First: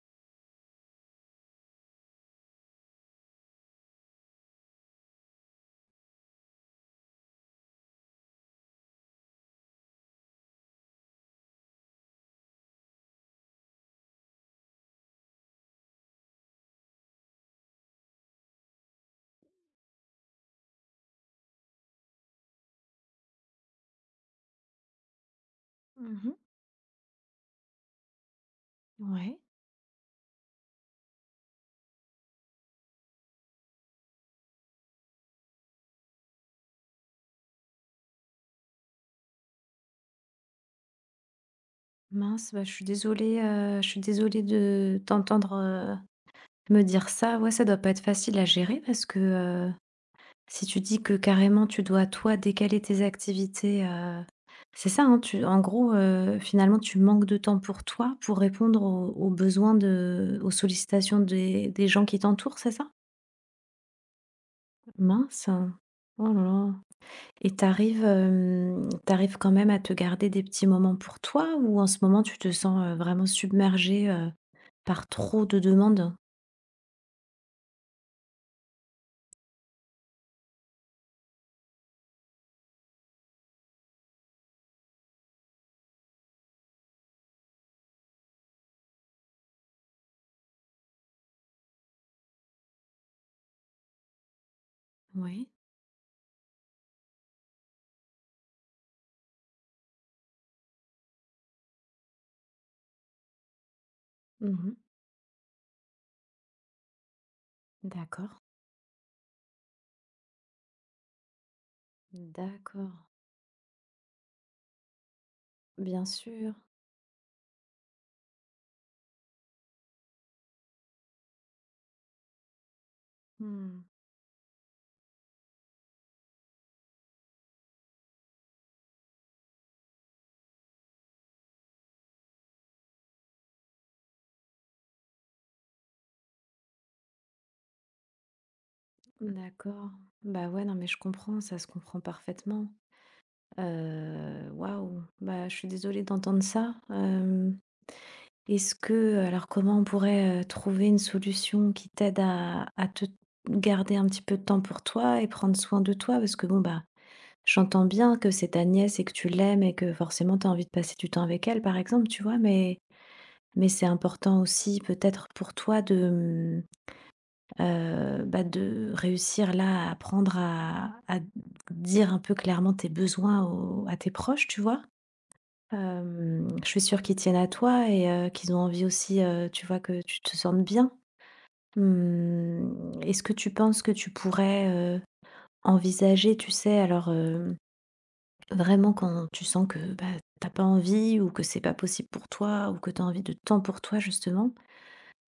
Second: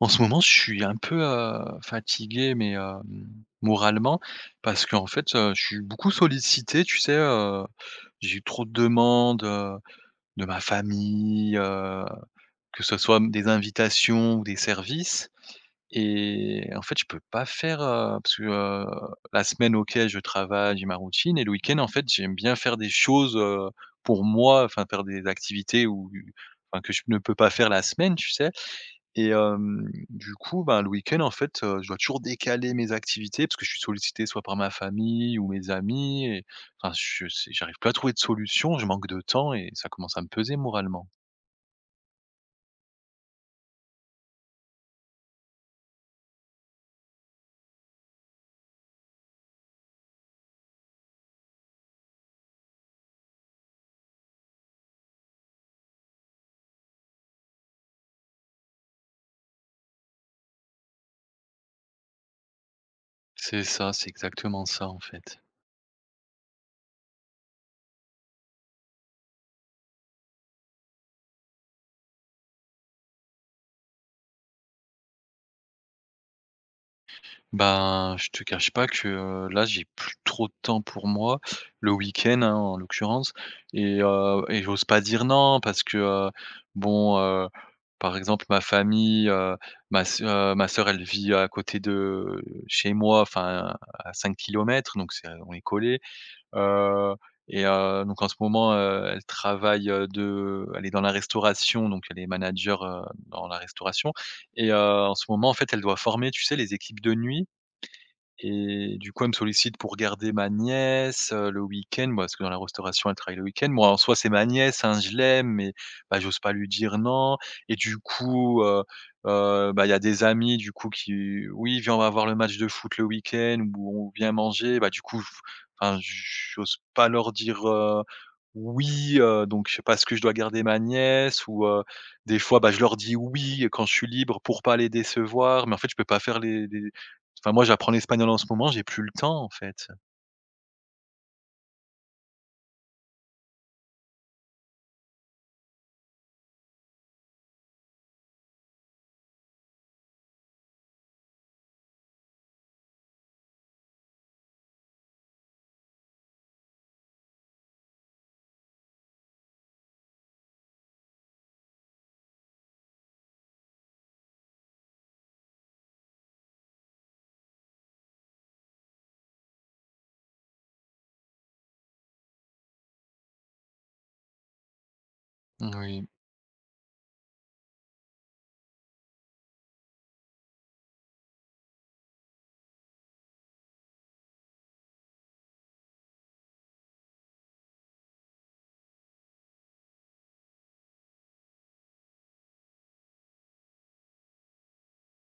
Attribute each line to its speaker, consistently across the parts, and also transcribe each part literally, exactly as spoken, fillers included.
Speaker 1: En ce moment, je suis un peu, heu, fatigué, mais, hem, moralement parce qu'en fait, heu, je suis beaucoup sollicité, tu sais? Heu, j'ai eu trop de demandes, de ma famille, heu, que ce soit des invitations ou des services. Et en fait, je peux pas faire, heu, parce que, heu, la semaine, OK, je travaille, j'ai ma routine, et le week-end, en fait, j'aime bien faire des choses, heu, pour moi, enfin faire des activités où
Speaker 2: Mmh mh.
Speaker 1: enfin que je ne peux pas faire la semaine, tu sais? Et
Speaker 2: Ouais.
Speaker 1: hem, du coup, ben, le week-end, en fait, heu, je dois toujours décaler mes activités parce que je suis sollicité soit par ma famille ou mes amis. Enfin, je sais j'arrive plus à trouver de solution, je manque de temps et ça commence à me peser moralement.
Speaker 2: Mince, bah, je suis désolée, heu, je suis désolée de t'entendre, heu, me dire ça. Ouais, ça doit pas être facile à gérer parce que, heu, si tu dis que carrément tu dois toi décaler tes activités, heu, c'est ça, hein? Tu en gros, heu, finalement tu manques de temps pour toi, pour répondre aux aux besoins de aux sollicitations des des gens qui t'entourent, c'est ça?
Speaker 1: C'est ça, c'est exactement ça, en fait.
Speaker 2: Mince. Oh là là. Et tu arrives, hem, tu arrives quand même à te garder des petits moments pour toi ou en ce moment tu te sens, heu, vraiment submergée, heu, par trop de demandes?
Speaker 1: Ben, je te cache pas que, heu, là, j'ai plus trop de temps pour moi, le week-end, hein, en l'occurrence, et heu et j'ose pas dire non parce que, heu, bon, heu, par exemple, ma famille, heu, ma s heu, ma sœur, elle vit à côté de chez moi, enfin, à cinq kilomètres, donc c'est
Speaker 2: Oui.
Speaker 1: on est collés. Heu et heu, donc en ce moment, heu, elle travaille, heu, de elle est dans la restauration, donc elle est manager, heu, dans la restauration, et
Speaker 2: Mmh.
Speaker 1: heu, en ce moment, en fait, elle doit former, tu sais, les équipes de nuit,
Speaker 2: D'accord,
Speaker 1: et du coup, elle me sollicite pour garder ma nièce, heu, le week-end, bah, parce que dans la
Speaker 2: d'accord.
Speaker 1: restauration, elle travaille le week-end. Moi, en soi, c'est ma nièce, hein, je l'aime, mais
Speaker 2: Bien
Speaker 1: bah, j'ose
Speaker 2: sûr.
Speaker 1: pas lui dire non. Et du coup, heu heu, bah, il y a des amis, du coup, qui: «Oui, viens, on va voir le match de foot le week-end»
Speaker 2: Mmh.
Speaker 1: ou «On vient manger». Bah, du coup, je enfin, j'ose pas leur dire, heu, oui, heu, donc je sais pas, ce que je dois garder ma nièce ou, heu, des fois, bah, je leur dis oui quand je suis libre pour pas les décevoir, mais en fait, je peux pas faire les les enfin moi j'apprends l'espagnol en ce moment, j'ai plus le temps en fait.
Speaker 2: D'accord. Bah, ouais, non, mais je comprends, ça se comprend parfaitement. Heu, waouh! Bah, je suis désolée d'entendre ça. Est-ce que, alors comment on pourrait, heu, trouver une solution qui t'aide à à te garder un petit peu de temps pour toi et prendre soin de toi? Parce que bon, bah, j'entends bien que c'est ta nièce et que tu l'aimes et que forcément tu as envie de passer du temps avec elle par exemple, tu vois? Mais mais c'est important aussi peut-être pour toi de, mmh, bah, de réussir là à apprendre à à dire un peu clairement tes besoins au à tes proches, tu vois?
Speaker 1: Oui,
Speaker 2: Hem, je suis sûre qu'ils tiennent à toi et heu, qu'ils ont envie aussi, heu, tu vois, que tu te sentes bien. Mmh, est-ce que tu penses que tu pourrais, heu, envisager, tu sais, alors, hem, vraiment quand tu sens que, bah, tu pas envie ou que c'est pas possible pour toi ou que tu as envie de temps pour toi justement,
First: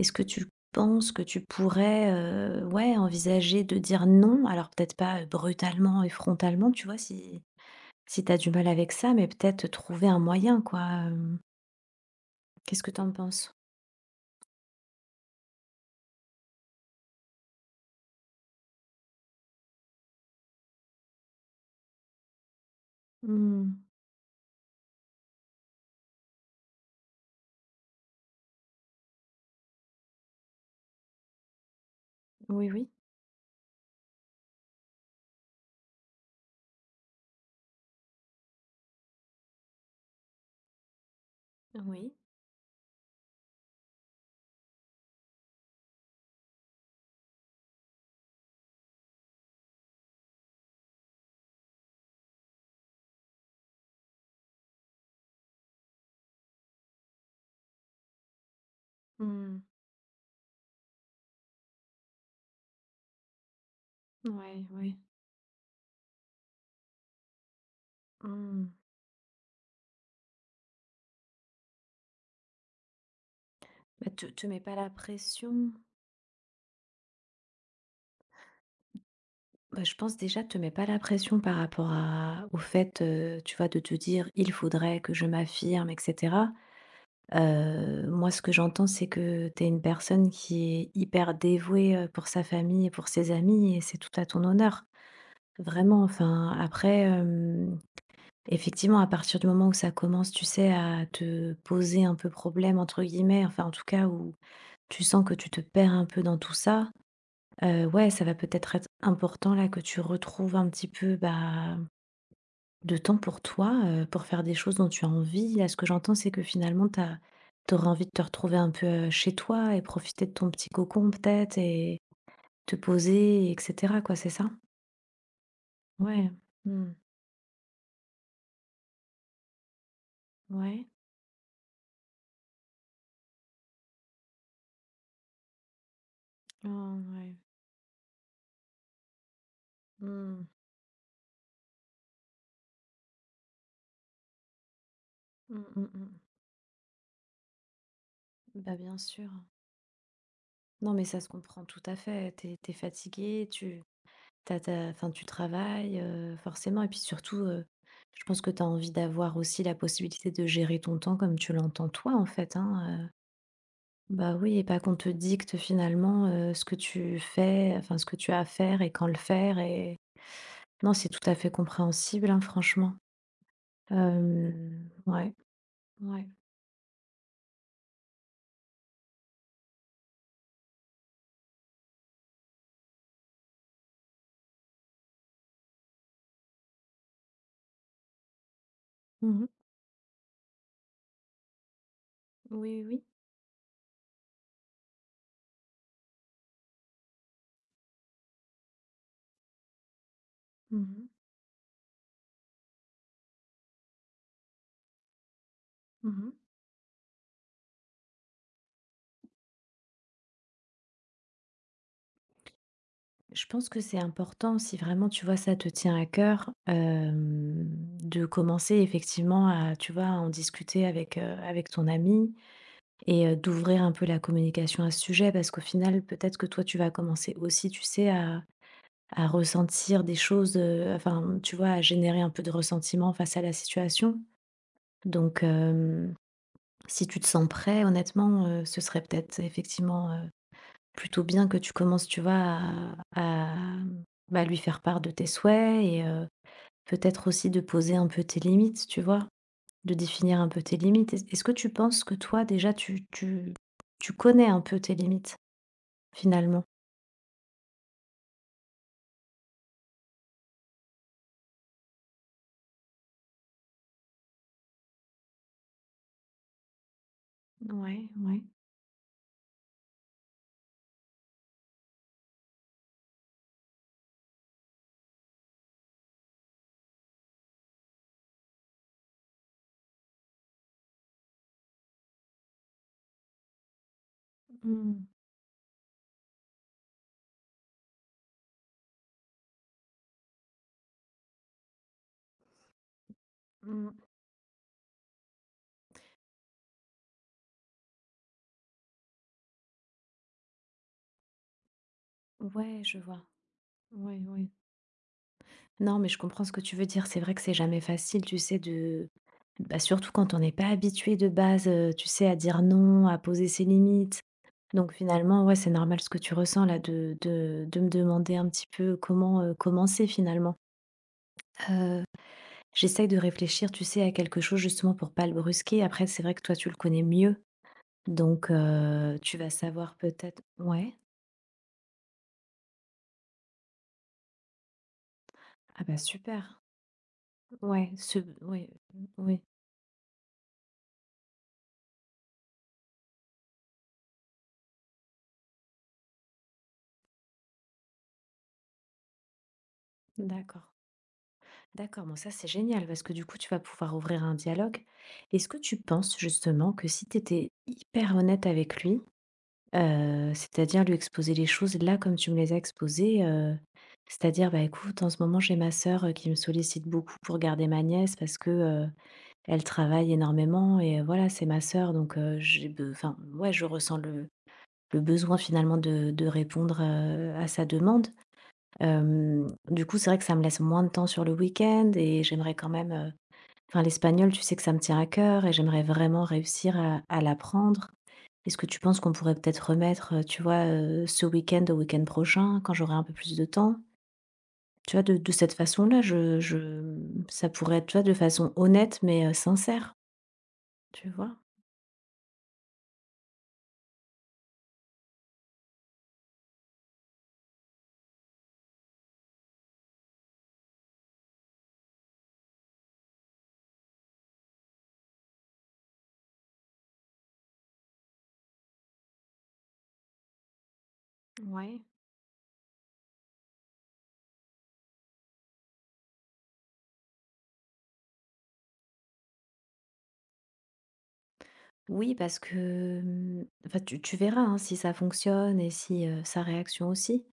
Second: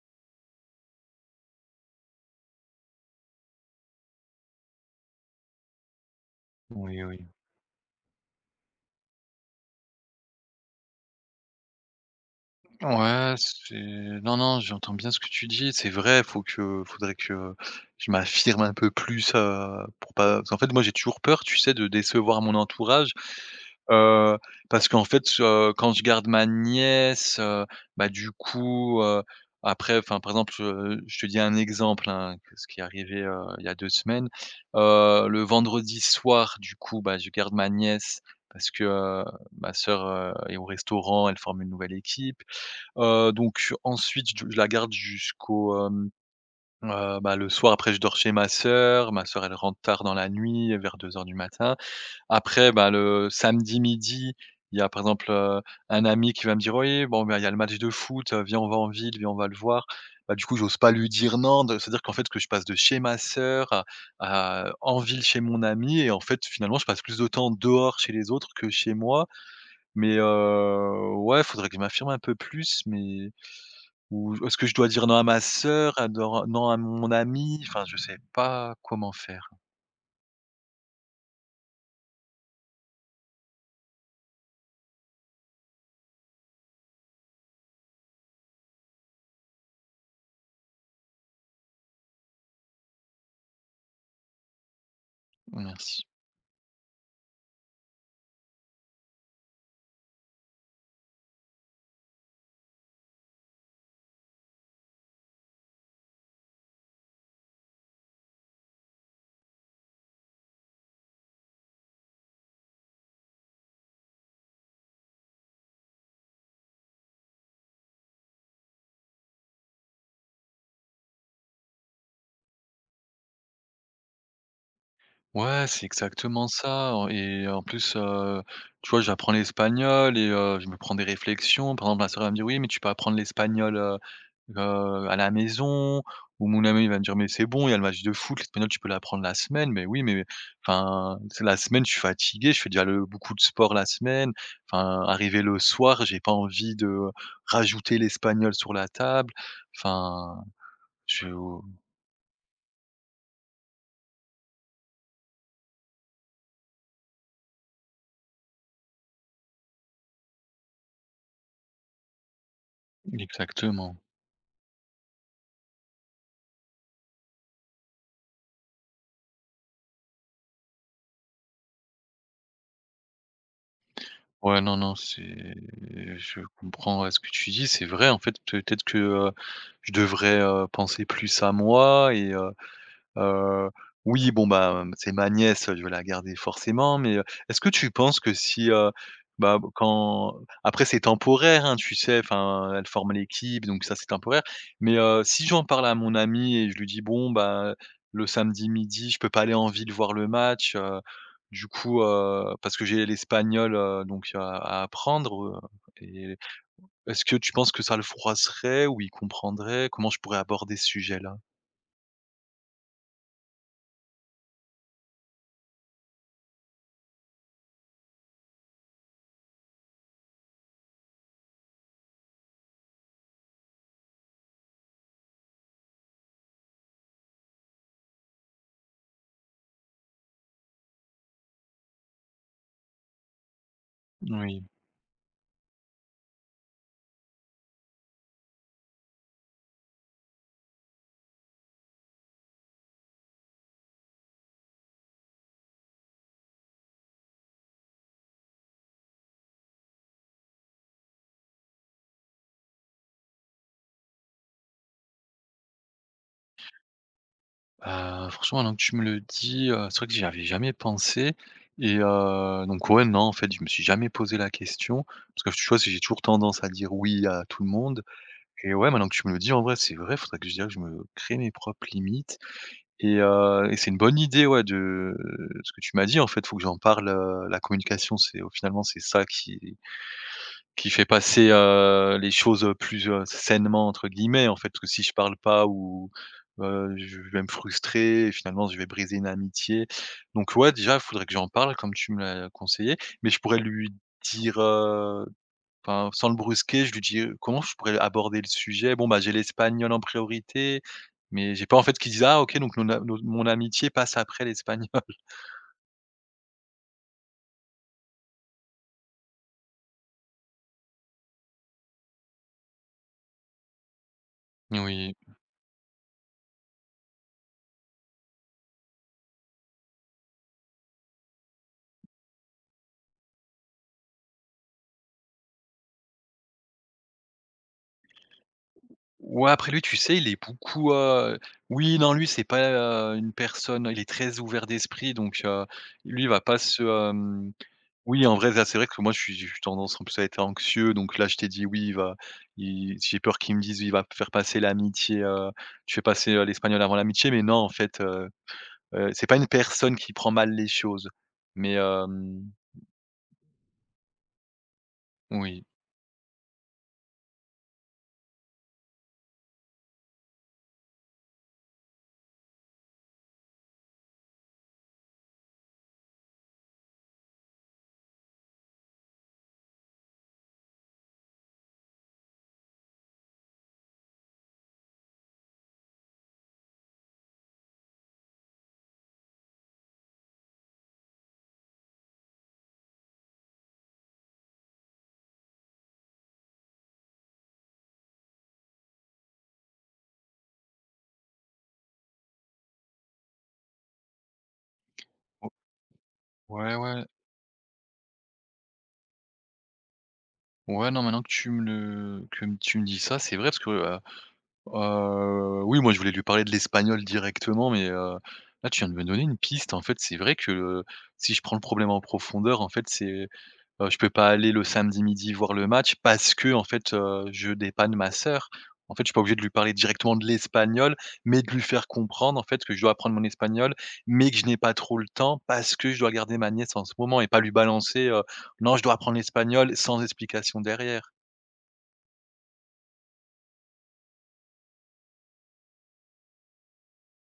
Speaker 2: est-ce que tu penses que tu pourrais, heu, ouais, envisager de dire non? Alors peut-être pas, brutalement et frontalement, tu vois,
Speaker 1: oui, oui.
Speaker 2: si si tu as du mal avec ça, mais peut-être trouver un moyen quoi, hem, qu'est-ce que tu en
Speaker 1: Ouais,
Speaker 2: penses?
Speaker 1: c'est non, non, j'entends bien ce que tu dis. C'est vrai, faut que faudrait que je m'affirme un peu plus, heu, pour pas parce qu'en fait, moi, j'ai toujours peur, tu sais, de décevoir mon entourage,
Speaker 2: Mmh.
Speaker 1: heu, parce qu'en fait, heu, quand je garde ma nièce, heu, bah, du coup, heu, après, enfin, par exemple, heu, je te dis un exemple, hein, que ce
Speaker 2: Oui,
Speaker 1: qui est
Speaker 2: oui,
Speaker 1: arrivé, heu, il y a deux semaines. Heu, le vendredi soir, du coup, bah, je garde ma nièce parce que, heu, ma sœur, heu, est au restaurant, elle forme une nouvelle
Speaker 2: oui.
Speaker 1: équipe. Heu, donc ensuite je je la garde jusqu'au, hem, heu, bah, le soir. Après je dors chez ma sœur. Ma sœur elle rentre tard dans la nuit, vers deux heures du matin. Après, bah, le samedi midi, il y a par exemple, heu, un ami qui va me dire: «Oui, bon, bah, il y a le match de foot, heu, viens on va en ville, viens on va le
Speaker 2: Mmh.
Speaker 1: voir». Bah, du coup j'ose pas lui dire non, de c'est-à-dire qu'en fait que je passe de chez ma sœur à
Speaker 2: Ouais,
Speaker 1: à
Speaker 2: ouais.
Speaker 1: en ville chez mon ami et en fait finalement je passe plus de temps dehors chez les autres
Speaker 2: Mmh.
Speaker 1: que chez moi. Mais, heu, ouais, faudrait que je m'affirme un peu plus. Mais
Speaker 2: Bah, te
Speaker 1: ou
Speaker 2: te
Speaker 1: est-ce
Speaker 2: mets
Speaker 1: que je
Speaker 2: pas
Speaker 1: dois
Speaker 2: la
Speaker 1: dire non à ma
Speaker 2: pression.
Speaker 1: sœur, à dor non à mon ami? Enfin, je sais pas comment faire.
Speaker 2: Bah, je pense déjà, te mets pas la pression par rapport à au fait, heu, tu vois, de te dire: «Il faudrait que je m'affirme» et cetera. Heu, moi, ce que j'entends, c'est que tu es une personne qui est hyper dévouée, heu, pour sa famille et pour ses amis et c'est tout à ton honneur. Vraiment,
Speaker 1: Merci.
Speaker 2: enfin, après, effectivement, à partir du moment où ça commence, tu sais, à te poser un peu problème, entre guillemets, enfin en tout cas où tu sens que tu te perds un peu dans tout ça, heu, ouais, ça va peut-être être important là que tu retrouves un petit peu, bah, de temps pour toi, heu, pour faire des choses dont tu as envie. Là, ce que j'entends, c'est que finalement, tu as envie de te retrouver un peu, heu, chez toi et profiter de ton petit cocon peut-être et te poser et cetera quoi, c'est ça?
Speaker 1: Ouais, c'est
Speaker 2: Ouais.
Speaker 1: exactement
Speaker 2: Mmh.
Speaker 1: ça, en et en plus, heu, tu vois, j'apprends l'espagnol et heu, je me
Speaker 2: Ouais.
Speaker 1: prends des réflexions. Par exemple, ma sœur va me dire: «Oui, mais tu peux apprendre l'espagnol, heu heu, à la maison», ou mon ami
Speaker 2: Oh
Speaker 1: va me dire: «Mais
Speaker 2: ouais.
Speaker 1: c'est bon, il y a le match de foot, l'espagnol, tu peux l'apprendre la semaine». Mais oui, mais
Speaker 2: Mmh.
Speaker 1: enfin, c'est la semaine, je suis fatigué, je fais déjà le beaucoup de sport la semaine. Enfin, arrivé le
Speaker 2: Mmh, mmh
Speaker 1: soir,
Speaker 2: mh.
Speaker 1: j'ai pas envie de rajouter l'espagnol sur
Speaker 2: Bah,
Speaker 1: la
Speaker 2: bien sûr.
Speaker 1: table. Enfin,
Speaker 2: Non, mais ça
Speaker 1: je
Speaker 2: se comprend tout à fait. T'es es Tu fatigué, tu t'as t'as enfin, tu travailles, heu, forcément et puis surtout, heu, je pense que t'as envie d'avoir aussi la possibilité de gérer ton temps comme tu l'entends toi, en fait, hein, heu,
Speaker 1: exactement.
Speaker 2: bah, oui et pas qu'on te dicte finalement, heu, ce que tu fais, enfin, ce que tu as à faire et quand le faire et non, c'est tout à fait compréhensible, hein, franchement.
Speaker 1: Ouais, non,
Speaker 2: Hem,
Speaker 1: non, c'est
Speaker 2: ouais, ouais.
Speaker 1: je comprends, heu, ce que tu dis, c'est vrai, en fait, peut-être que, heu, je devrais, heu, penser plus à moi et heu Heu, oui, bon, bah, c'est ma nièce, je vais la garder forcément, mais, heu, est-ce que tu penses que si, heu,
Speaker 2: Mmh.
Speaker 1: bah, quand après c'est temporaire, hein, tu sais,
Speaker 2: Oui,
Speaker 1: enfin,
Speaker 2: oui,
Speaker 1: elle
Speaker 2: oui.
Speaker 1: forme l'équipe, donc ça, c'est temporaire. Mais, heu, si j'en parle à mon ami et je lui dis: «Bon, bah, le samedi midi, je peux pas aller en ville voir le match, heu,
Speaker 2: Mmh.
Speaker 1: du coup, heu, parce que j'ai l'espagnol, heu, donc, heu, à apprendre», heu
Speaker 2: Mmh.
Speaker 1: et est-ce que tu penses que ça le froisserait ou il comprendrait? Comment je pourrais aborder ce sujet-là?
Speaker 2: Je pense que c'est important si vraiment, tu vois, ça te tient à cœur, hem, de commencer effectivement à, tu vois, à en discuter avec, heu, avec ton ami et heu, d'ouvrir un peu la communication à ce sujet. Parce qu'au final, peut-être que toi, tu vas commencer aussi, tu sais, à à ressentir des choses, heu, enfin, tu vois, à générer un peu de ressentiment face à la situation.
Speaker 1: Oui.
Speaker 2: Donc, hem, si tu te sens prêt, honnêtement, heu, ce serait peut-être effectivement, plutôt bien que tu commences, tu vois, à à, mmh, bah, lui faire part de tes souhaits et heu, peut-être aussi de poser un peu tes limites, tu vois? De définir un peu tes limites. Est est-ce que tu penses que toi déjà tu tu tu connais un peu tes limites, finalement?
Speaker 1: Heu, franchement, maintenant que tu me le dis, heu, c'est vrai que j'y avais jamais pensé, et heu, donc ouais, non, en fait, je me suis jamais posé la question parce que tu vois, j'ai toujours tendance à dire «oui» à tout le monde.
Speaker 2: Ouais, ouais.
Speaker 1: Et ouais, maintenant que tu me le dis, en vrai, c'est vrai, faudrait que je dirais que je me crée mes propres limites. Et heu et c'est une bonne idée, ouais, de ce que tu m'as dit, en fait, faut que j'en parle, heu, la communication, c'est finalement, c'est ça qui qui fait passer, heu, les choses, plus, heu, «sainement» entre guillemets, en fait. Parce que
Speaker 2: Mmh.
Speaker 1: si je parle pas ou, heu, je vais me frustrer et finalement je vais briser une amitié. Donc ouais, déjà, il faudrait que j'en parle comme tu me l'as conseillé. Mais je pourrais
Speaker 2: Mmh.
Speaker 1: lui dire, heu, enfin, sans le brusquer, je lui dis, comment je pourrais aborder le sujet? Bon, bah, j'ai l'espagnol en priorité, mais j'ai pas, en fait, qu'il dise: «Ah OK, donc
Speaker 2: Ouais,
Speaker 1: mon a
Speaker 2: je
Speaker 1: no
Speaker 2: vois.
Speaker 1: mon amitié passe
Speaker 2: Ouais,
Speaker 1: après
Speaker 2: ouais.
Speaker 1: l'espagnol».
Speaker 2: Non, mais je comprends ce que tu veux dire. C'est vrai que c'est jamais facile, tu sais, de bah, surtout quand on n'est pas habitué de base, heu, tu sais, à dire non, à poser ses limites. Donc
Speaker 1: Oui.
Speaker 2: finalement, ouais, c'est normal ce que tu ressens là de de de me demander un petit peu comment, heu, commencer finalement. Heu J'essaye de réfléchir, tu sais, à quelque chose justement pour pas le brusquer. Après, c'est vrai que toi, tu le connais mieux, donc heu, tu vas
Speaker 1: Ouais, après lui,
Speaker 2: savoir
Speaker 1: tu sais, il est
Speaker 2: peut-être
Speaker 1: beaucoup,
Speaker 2: ouais?
Speaker 1: heu oui, non, lui, c'est pas, heu, une personne il est très ouvert d'esprit, donc heu,
Speaker 2: Ah bah
Speaker 1: lui, il va
Speaker 2: super.
Speaker 1: pas se, hem
Speaker 2: Ouais, ce
Speaker 1: oui, en vrai, là,
Speaker 2: oui,
Speaker 1: c'est vrai que moi, je suis
Speaker 2: oui,
Speaker 1: je suis tendance en plus à être anxieux, donc là, je t'ai dit: «Oui, il va il» j'ai peur qu'il me dise: «Il va faire passer l'amitié, heu, tu fais passer, heu, l'espagnol avant l'amitié», mais non, en fait, heu heu, c'est pas une personne qui prend mal
Speaker 2: d'accord.
Speaker 1: les choses. Mais
Speaker 2: D'accord, bon ça c'est
Speaker 1: hem,
Speaker 2: génial parce que du coup tu vas pouvoir ouvrir un dialogue. Est-ce que
Speaker 1: oui.
Speaker 2: tu penses justement que si tu étais hyper honnête avec lui, euh, c'est-à-dire lui exposer les choses là comme tu me les as exposées, euh, c'est-à-dire bah écoute, en ce moment j'ai ma sœur euh, qui me sollicite beaucoup pour garder ma nièce parce que euh, elle travaille énormément et euh, voilà c'est ma sœur donc euh, j'ai, be- enfin ouais je ressens le, le besoin finalement de, de répondre euh, à sa demande. Euh, du coup, c'est vrai que ça me laisse moins de temps sur le week-end et j'aimerais quand même euh, enfin, l'espagnol, tu sais que ça me tient à cœur et j'aimerais vraiment réussir à à l'apprendre. Est-ce que tu penses qu'on pourrait peut-être remettre, heu, tu vois, heu, ce week-end au week-end prochain, quand j'aurai un peu plus de temps? Tu vois, de de cette façon-là, je je,
Speaker 1: Ouais, ouais.
Speaker 2: mmh, ça pourrait être, tu vois, de façon honnête mais heu, sincère,
Speaker 1: Ouais, non,
Speaker 2: tu
Speaker 1: maintenant que
Speaker 2: vois?
Speaker 1: tu me le que tu me dis ça, c'est vrai parce que Heu, oui, moi, je voulais lui parler de l'espagnol directement, mais, heu, là, tu viens de me donner une piste. En fait, c'est vrai que, heu, si je prends le problème en profondeur, en fait, c'est, heu, je peux pas aller le samedi midi voir le match parce que en fait, heu, je dépanne ma sœur. En fait, je suis pas obligé de lui parler directement de l'espagnol, mais de lui
Speaker 2: Ouais.
Speaker 1: faire comprendre, en fait, que je dois apprendre mon espagnol, mais que je n'ai pas trop le temps parce que je dois garder ma nièce en ce moment et pas lui balancer, heu: «Non, je dois apprendre l'espagnol» sans explication derrière.
Speaker 2: Oui, parce que, mmh, enfin, tu tu verras, hein, si ça fonctionne et si, heu, sa réaction aussi.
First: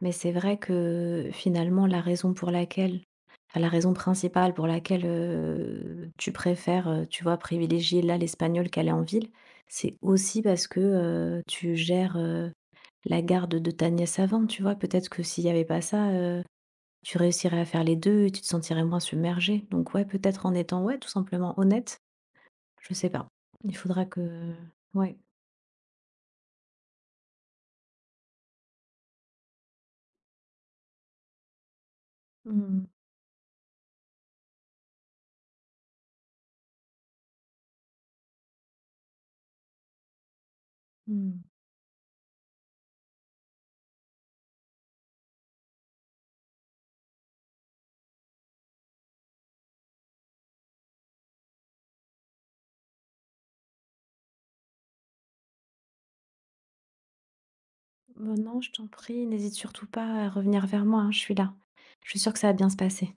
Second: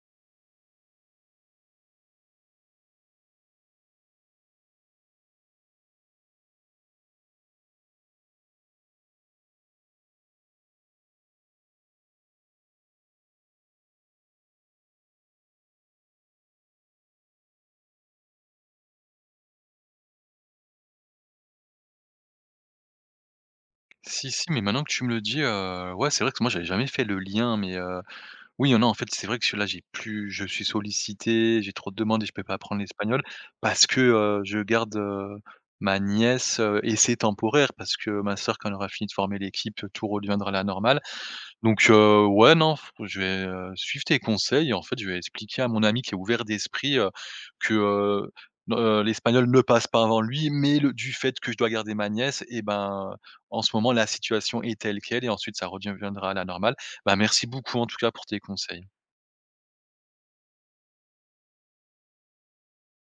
Speaker 2: Mais c'est vrai que finalement, la raison pour laquelle enfin, la raison principale pour laquelle, heu, tu préfères, heu, tu vois, privilégier là l'espagnol qu'aller en ville, c'est aussi parce que, heu, tu gères, heu, la garde de ta nièce avant, tu vois? Peut-être que s'il y avait pas ça, heu, tu réussirais à faire les deux et tu te sentirais moins submergée. Donc ouais, peut-être en étant, ouais, tout simplement honnête, je sais pas. Il faudra
Speaker 1: Si, si,
Speaker 2: que
Speaker 1: mais maintenant que tu me
Speaker 2: ouais.
Speaker 1: le dis, heu, ouais, c'est vrai que moi j'avais jamais fait le lien, mais heu, oui, non, en fait, c'est vrai que là, j'ai plus je suis sollicité, j'ai trop de demandes et je peux pas
Speaker 2: Mmh
Speaker 1: apprendre
Speaker 2: mh.
Speaker 1: l'espagnol parce que, heu, je garde, heu, ma nièce, heu et c'est temporaire parce que ma sœur, quand elle aura fini de former l'équipe, tout redeviendra à la normale.
Speaker 2: Mmh.
Speaker 1: Donc heu, ouais, non, f je vais, heu, suivre tes conseils et en fait, je vais expliquer à mon ami qui est ouvert d'esprit, heu, que, heu, ne heu, l'espagnol ne passe pas avant lui, mais le du fait que je dois garder ma nièce et ben, en ce moment, la situation est telle quelle et ensuite ça reviendra à la normale. Bah, merci beaucoup en tout cas pour
Speaker 2: Bah,
Speaker 1: tes
Speaker 2: non, je
Speaker 1: conseils.
Speaker 2: t'en prie, n'hésite surtout pas à revenir vers moi, hein, je suis là. Je suis sûre que ça va bien se passer.